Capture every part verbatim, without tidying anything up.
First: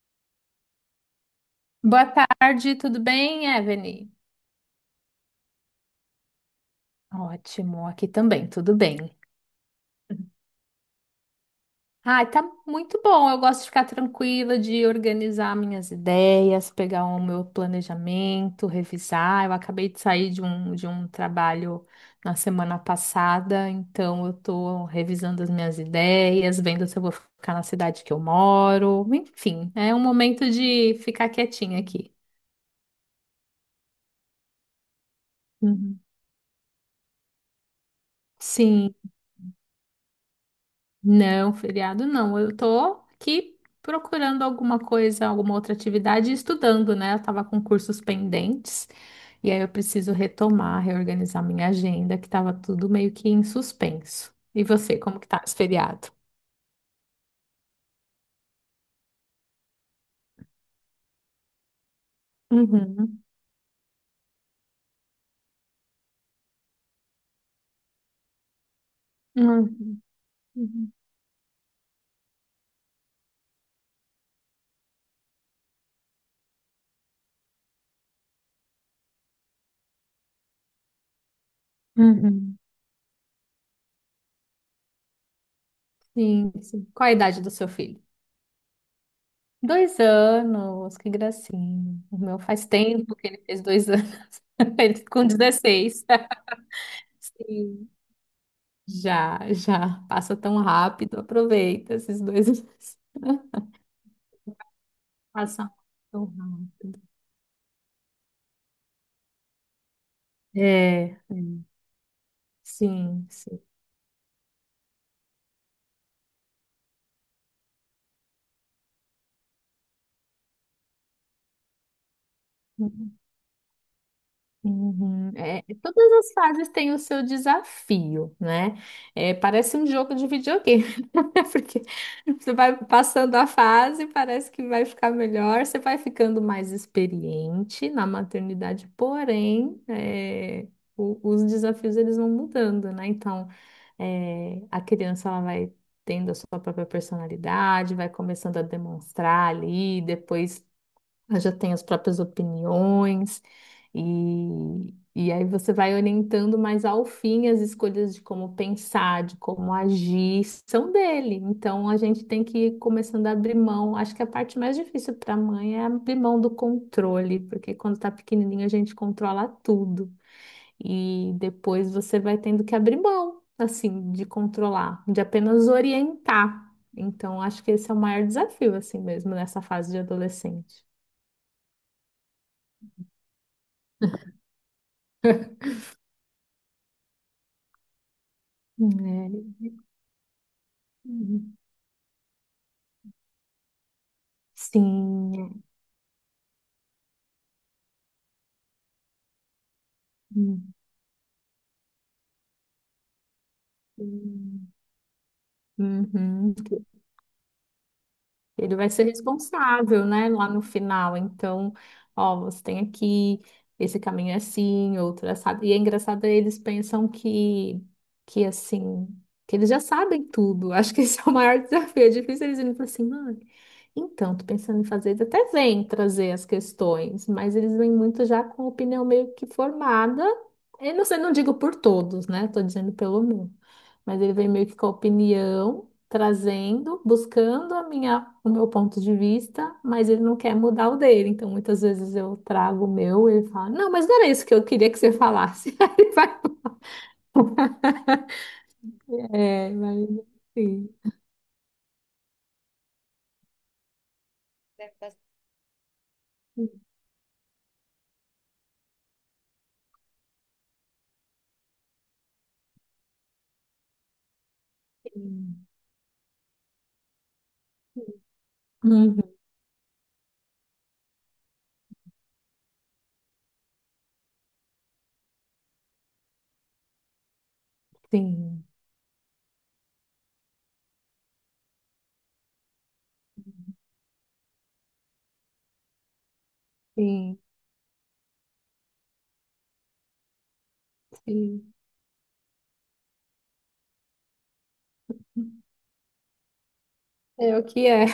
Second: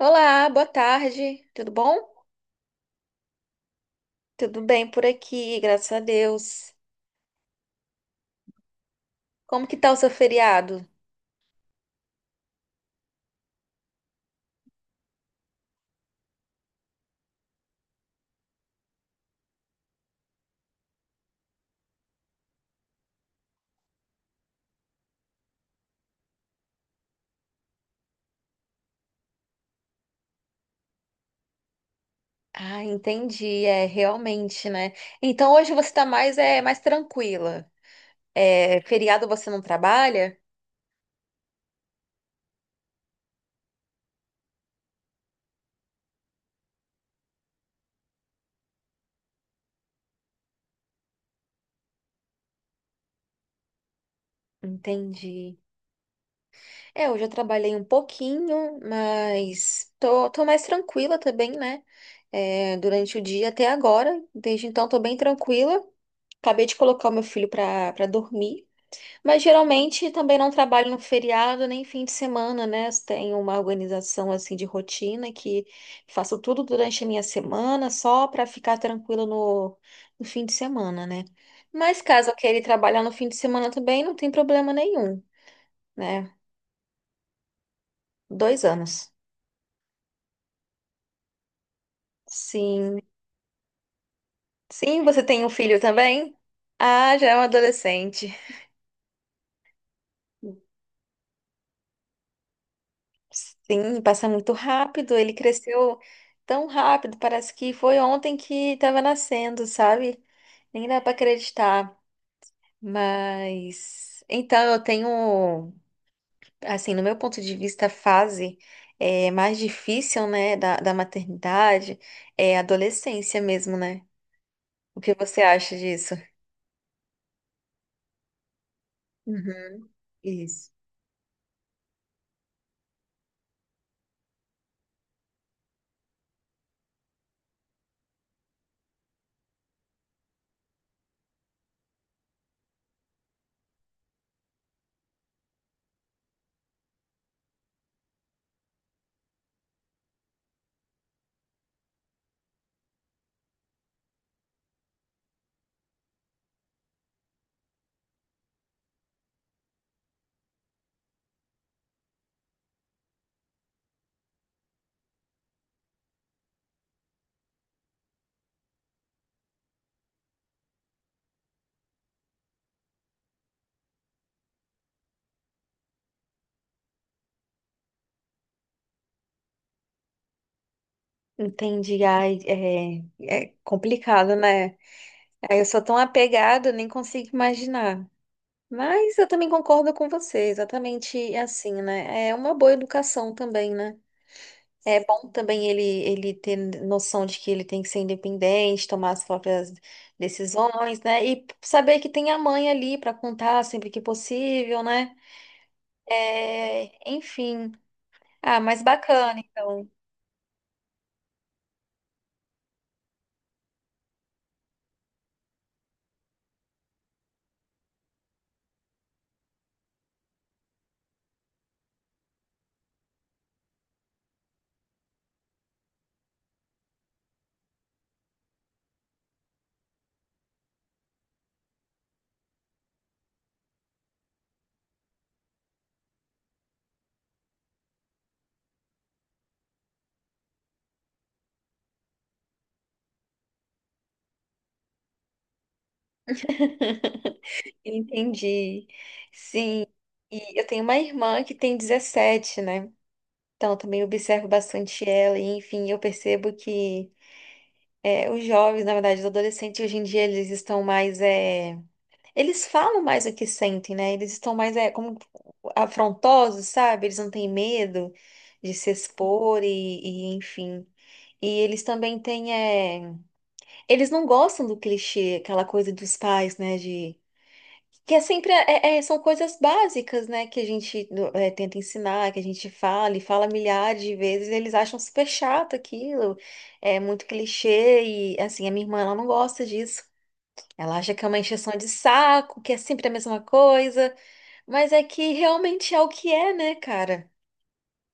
Olá, boa tarde. Tudo bom? Boa tarde, tudo bem, Evelyn? Tudo bem por aqui, graças a Deus. Ótimo, aqui também, tudo bem. Como que tá o seu feriado? Ai, tá muito bom. Eu gosto de ficar tranquila, de organizar minhas ideias, pegar o meu planejamento, revisar. Eu acabei de sair de um, de um trabalho na semana passada, então eu tô revisando as minhas ideias, vendo se eu vou ficar na cidade que eu moro. Enfim, é um momento de ficar quietinha aqui. Ah, entendi, é realmente, né? Então hoje você Uhum. tá mais é mais tranquila. É, Sim. feriado você não trabalha? Não, feriado não. Eu tô aqui procurando alguma coisa, alguma outra atividade e estudando, né? Eu tava com cursos pendentes e aí eu preciso retomar, reorganizar minha agenda, que tava tudo meio que em suspenso. E você, como que tá esse Entendi. feriado? É, hoje eu trabalhei um pouquinho, mas tô, tô mais tranquila também, né? É, durante o Uhum. dia até agora. Desde então tô bem tranquila. Acabei de colocar o meu filho pra, pra dormir. Mas Uhum. geralmente também não trabalho Uhum. no feriado nem fim de semana, né? Tenho uma organização assim de rotina que faço tudo durante a minha semana só para ficar tranquila no, no fim de semana, né? Mas caso eu queira Uhum. ir trabalhar no fim de semana também, não tem problema nenhum, né? Sim, sim. Qual a idade do seu filho? Dois anos. Dois anos, que gracinha. O meu faz Sim. tempo que ele fez dois anos. Sim, Ele você com tem um filho dezesseis. também? Ah, já é um Sim. adolescente. Já, já. Passa tão rápido, aproveita esses dois meses. Sim, passa muito rápido. Ele Passam cresceu tão tão rápido. rápido, parece que foi ontem que estava nascendo, sabe? Nem dá É, pra é, acreditar, sim, sim. mas então eu tenho, assim, no meu ponto de vista, a fase é mais difícil, né, da, da maternidade é a adolescência mesmo, né? O que Uhum. você É, acha todas disso? as fases têm o seu desafio, né? É, parece Uhum, um jogo de isso. videogame, porque você vai passando a fase, parece que vai ficar melhor, você vai ficando mais experiente na maternidade, porém, é, o- os desafios eles vão mudando, né? Então, é, a criança ela vai tendo a sua própria personalidade, vai começando a demonstrar ali, depois. Ela já tem as próprias opiniões, e, e aí você vai orientando, mas ao fim as escolhas de como pensar, de como agir, são dele. Então a gente tem que ir começando a abrir mão. Acho que a parte mais difícil para a mãe é abrir mão do controle, porque quando está pequenininho a gente controla tudo, e depois você vai tendo que abrir mão, assim, de controlar, de apenas orientar. Então, acho que esse é o maior desafio, assim mesmo, nessa fase de adolescente. Entendi, ai, é, é complicado, né? Ai, eu sou tão apegada, nem consigo imaginar. Mas eu também É, concordo com você, exatamente uhum. assim, né? É uma boa educação também, né? É bom Sim. também É. ele, ele ter noção de que ele tem que ser independente, tomar as próprias decisões, né? E saber que tem a mãe ali para contar sempre que Uhum. possível, né? Uhum. É, enfim. Ah, Ele mas vai ser bacana, então. responsável, né, lá no final. Então, ó, você tem aqui, esse caminho é assim, outro é assado. E é engraçado, eles pensam que, que assim, que eles já sabem tudo. Acho que esse é o maior desafio. É difícil eles irem e falarem assim, mãe, então, tô pensando em fazer. Eles até vêm trazer as questões, mas eles vêm muito já com a opinião meio que formada. Eu não sei, não digo por todos, né? Tô dizendo pelo meu. Mas ele vem meio que com a opinião trazendo, buscando a minha, o meu ponto de vista, mas ele não quer mudar o dele. Então, muitas vezes eu trago o meu, ele fala, não, mas não era isso que eu queria que você falasse. Aí ele vai, Entendi. é, Sim. mas E eu tenho sim. uma irmã que tem dezessete, né? Então, eu também observo Deve bastante estar- ela, e enfim, eu percebo que é, os jovens, na verdade, os adolescentes hoje em dia, eles estão mais. É, eles falam mais o que sentem, né? Eles estão mais é, como Sim, afrontosos, sabe? Eles não têm medo de se uhum, expor e, e, enfim. E eles também têm. é, Eles não gostam do clichê, aquela coisa dos pais, né? De... Que é sempre. sim, é- é- São coisas básicas, né? Que a gente é, tenta ensinar, que a gente fala e fala milhares de vezes. Eles acham super chato aquilo. É muito sim. clichê. E, assim, a minha irmã, ela não gosta disso. Ela acha que é uma Sim. encheção de saco, que é sempre a mesma coisa, mas é que realmente é o que é, né, cara? É o que é.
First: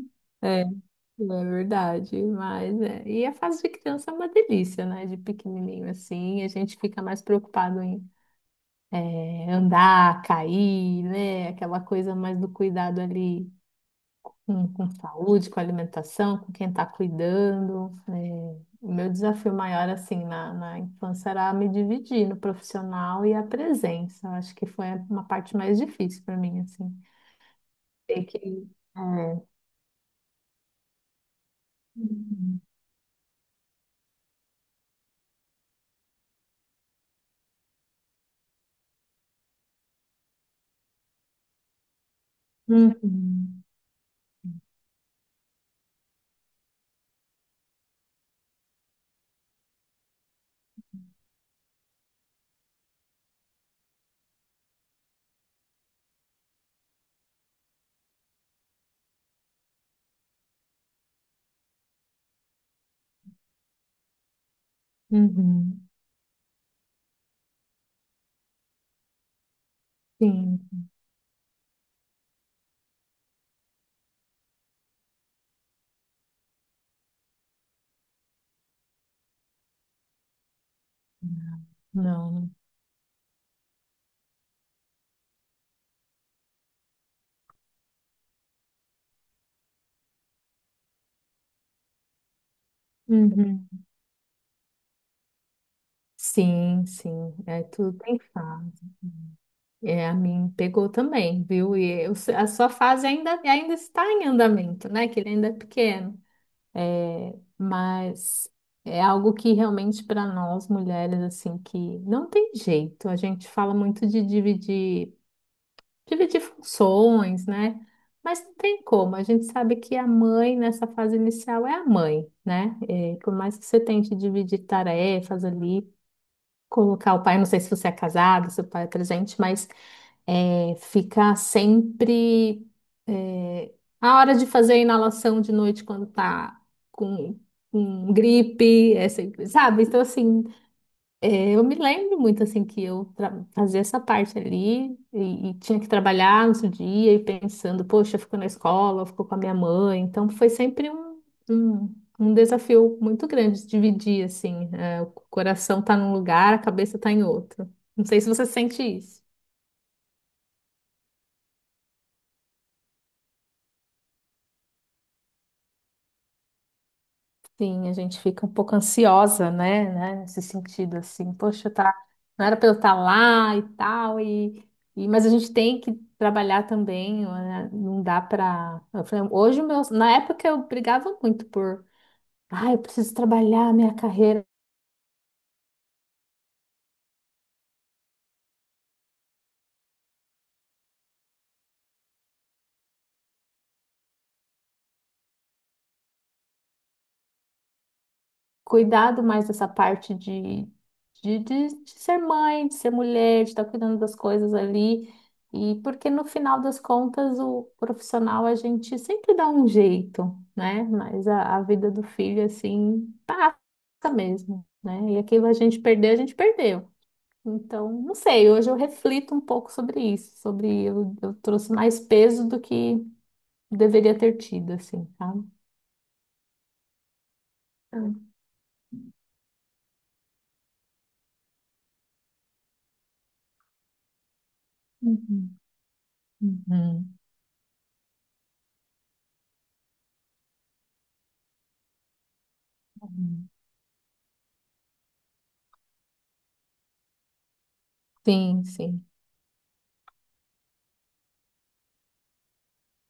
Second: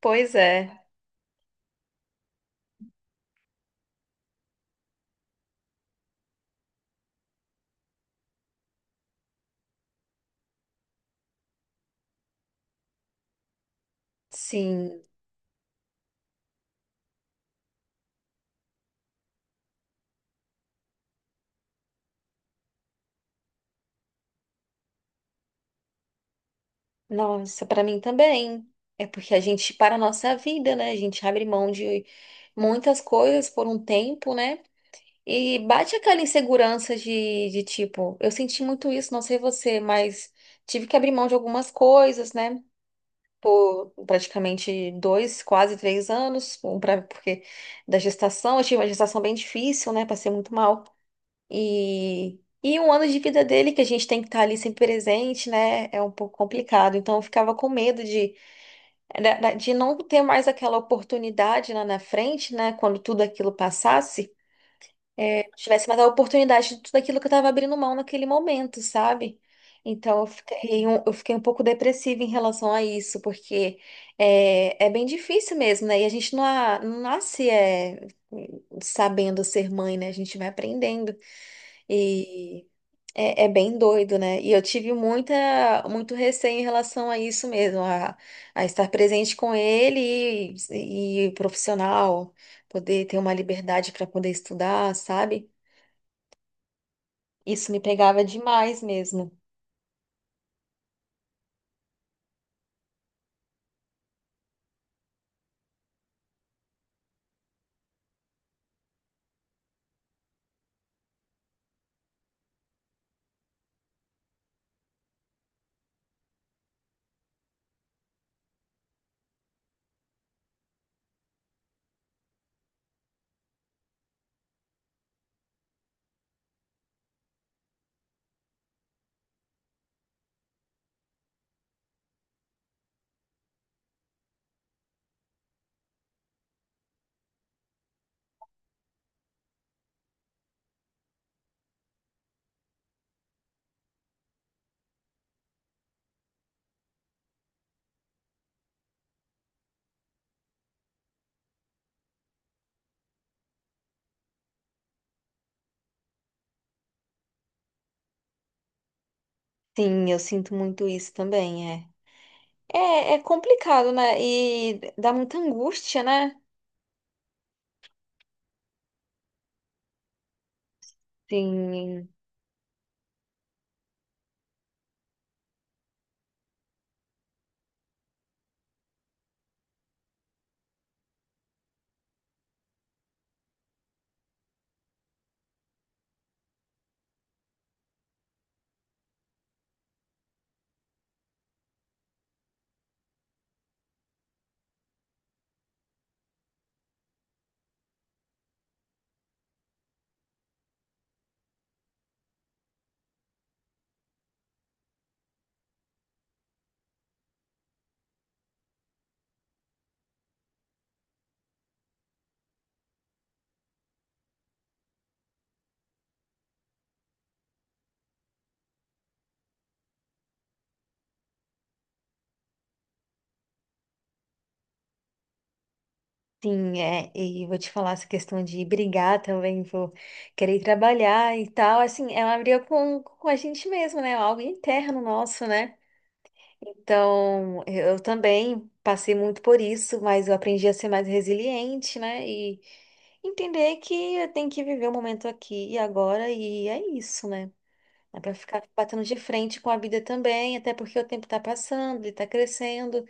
Pois É, é. é verdade, mas é. E a fase de criança é uma delícia, né? De pequenininho assim, a gente fica mais preocupado em. É, andar, cair, né? Aquela coisa mais do cuidado ali com, com Sim. saúde, com alimentação, com quem está cuidando, né? O meu desafio maior, assim, na, na infância era me dividir no profissional e a presença. Eu acho que foi uma parte mais difícil para mim, assim. Nossa, pra mim Ter que... também. É porque a É. gente para a nossa vida, né? A gente abre mão de Uhum. muitas coisas por um tempo, né? E bate aquela insegurança de, de tipo, eu senti muito isso, não sei você, mas tive que abrir mão de algumas coisas, né? Uhum. Por praticamente dois, quase três anos, um pra, porque da gestação, eu tive uma gestação bem difícil, né? Passei muito mal. E, e um ano de vida dele que a gente tem que estar ali sempre presente, né? É um pouco complicado. Então eu ficava com medo de, da- da- de não ter mais aquela oportunidade lá na frente, né? Quando tudo aquilo passasse tivesse Uhum. mais a oportunidade de tudo aquilo que eu estava abrindo mão naquele momento, sabe? Então eu Sim. fiquei um, eu fiquei um pouco depressiva em relação a isso, porque é, é bem difícil mesmo, né? E a gente não, a- não nasce é, sabendo ser mãe, né? A gente vai aprendendo. Não. E é, é bem doido, né? E eu tive muita, muito receio em relação a isso mesmo, a, a estar presente com ele e, e profissional, poder ter uma Uhum. liberdade para poder estudar, sabe? Sim, sim. É, Isso me tudo tem pegava fase. demais mesmo. É, a mim pegou também, viu? E eu- a sua fase ainda, ainda está em andamento, né? Que ele ainda é pequeno. É, mas é algo que realmente para nós mulheres, assim, que não tem jeito. A gente fala muito de dividir, dividir funções, né? Mas não tem como. A gente sabe que a mãe, nessa fase inicial, é a mãe, né? É, por mais que você tente dividir tarefas ali, colocar o pai, não sei se você é casado, se o pai é presente, mas é, ficar sempre é, a hora de fazer a inalação de noite quando tá com, com gripe, é sempre, sabe? Então, assim, é, eu me lembro muito, assim, que eu tra- fazia essa parte ali e, e tinha que trabalhar no outro dia e pensando, poxa, eu fico na escola, eu fico com a minha mãe. Então, foi sempre um, um, um desafio muito grande de dividir, assim, é, o coração tá num lugar, a cabeça tá em outro. Não sei se você sente isso. Sim, eu sinto muito isso também, é. É, é complicado, né? E dá muita angústia, né? Sim, a gente fica um pouco ansiosa, né, né, nesse sentido assim, poxa, tá, Sim, não era para eu estar lá e tal e, e mas a gente tem que trabalhar também, né, não dá para, hoje o meu, na época eu brigava muito por, ah, eu preciso trabalhar a minha carreira cuidado mais dessa parte de, de, de, de ser mãe, de ser mulher, de estar cuidando das coisas ali. E porque no final das contas, o profissional a gente sempre dá um jeito, né? Mas a, a vida do filho, assim, tá mesmo, né? E aquilo a gente perdeu, a gente perdeu. Então, não sei, hoje eu reflito um pouco sobre isso, sobre eu, eu trouxe mais peso do que deveria ter tido, assim, sabe? sim, é. E vou te falar essa questão de brigar também, vou querer trabalhar e tal. Assim, é uma briga com, com a gente mesmo, né? Algo interno nosso, Uhum, né? uhum, Então, eu também passei muito por isso, mas eu aprendi a ser mais resiliente, né? E uhum. entender que eu tenho que viver o momento aqui e agora, e é isso, né? Dá para ficar Sim, batendo sim. de frente com a vida também, até porque o tempo está passando, ele está crescendo.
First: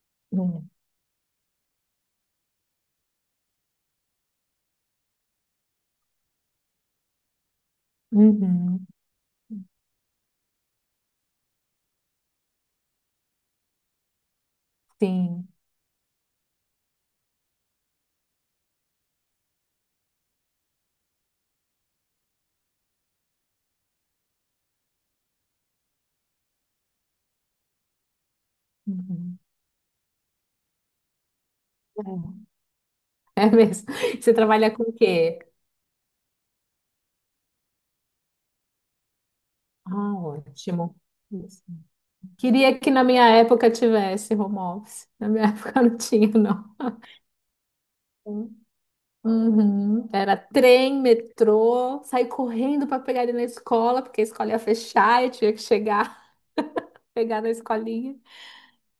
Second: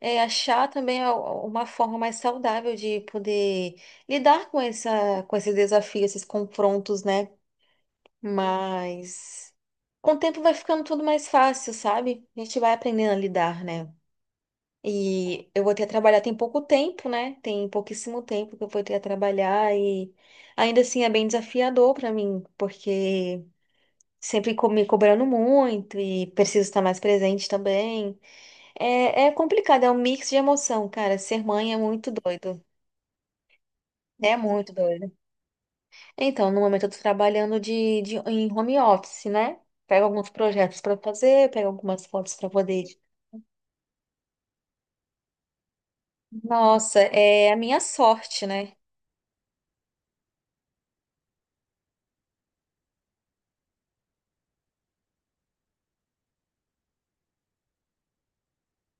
É, achar também a- uma forma mais saudável de poder lidar com essa, com esse desafio, esses confrontos, né? Uhum, Mas com o tempo vai ficando tudo mais fácil, sabe? A gente vai aprendendo a lidar, né? sim. E eu vou ter a trabalhar tem pouco tempo, né? Tem pouquíssimo tempo que eu vou ter a trabalhar e ainda assim é bem desafiador para mim, porque sempre co- me cobrando muito e preciso estar mais presente também. É, é Uhum. complicado, é um mix de emoção, cara. Ser mãe é muito doido. É, é mesmo. Você É trabalha muito com o doido. quê? Então, no momento eu tô trabalhando de, de, em home office, né? Pego Ah, alguns projetos ótimo. pra fazer, Isso. pego algumas fotos pra Queria poder. que na minha época tivesse home office. Na minha época não tinha, não. Nossa, é a minha sorte, né? Uhum. Era trem, metrô, sair correndo para pegar ele na escola, porque a escola ia fechar e tinha que chegar, pegar na escolinha.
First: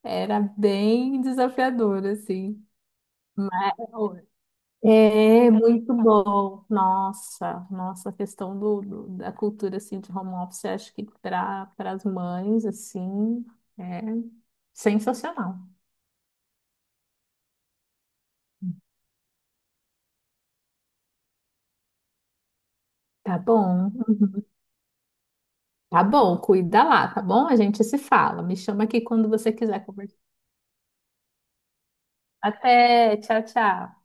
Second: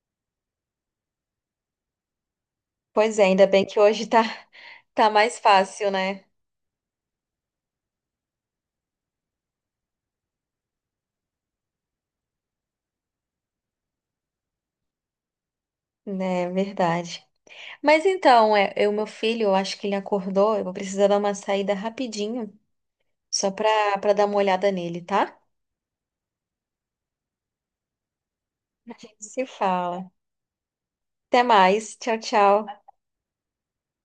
Era bem desafiador, assim. Pois é, ainda bem que hoje tá, tá mais É fácil, muito né? bom. Nossa, nossa, a questão do, do- da cultura assim de home office, eu acho que para para as mães assim é sensacional. É verdade. Mas então, é, o meu filho, eu acho que ele acordou, eu vou precisar dar uma saída rapidinho. Tá Só bom. para para dar uma Uhum. olhada nele, tá? Tá bom, cuida lá, tá bom? A gente se fala. Me chama A aqui gente quando se você quiser fala. conversar. Até mais. Tchau, tchau. Até, tchau, tchau.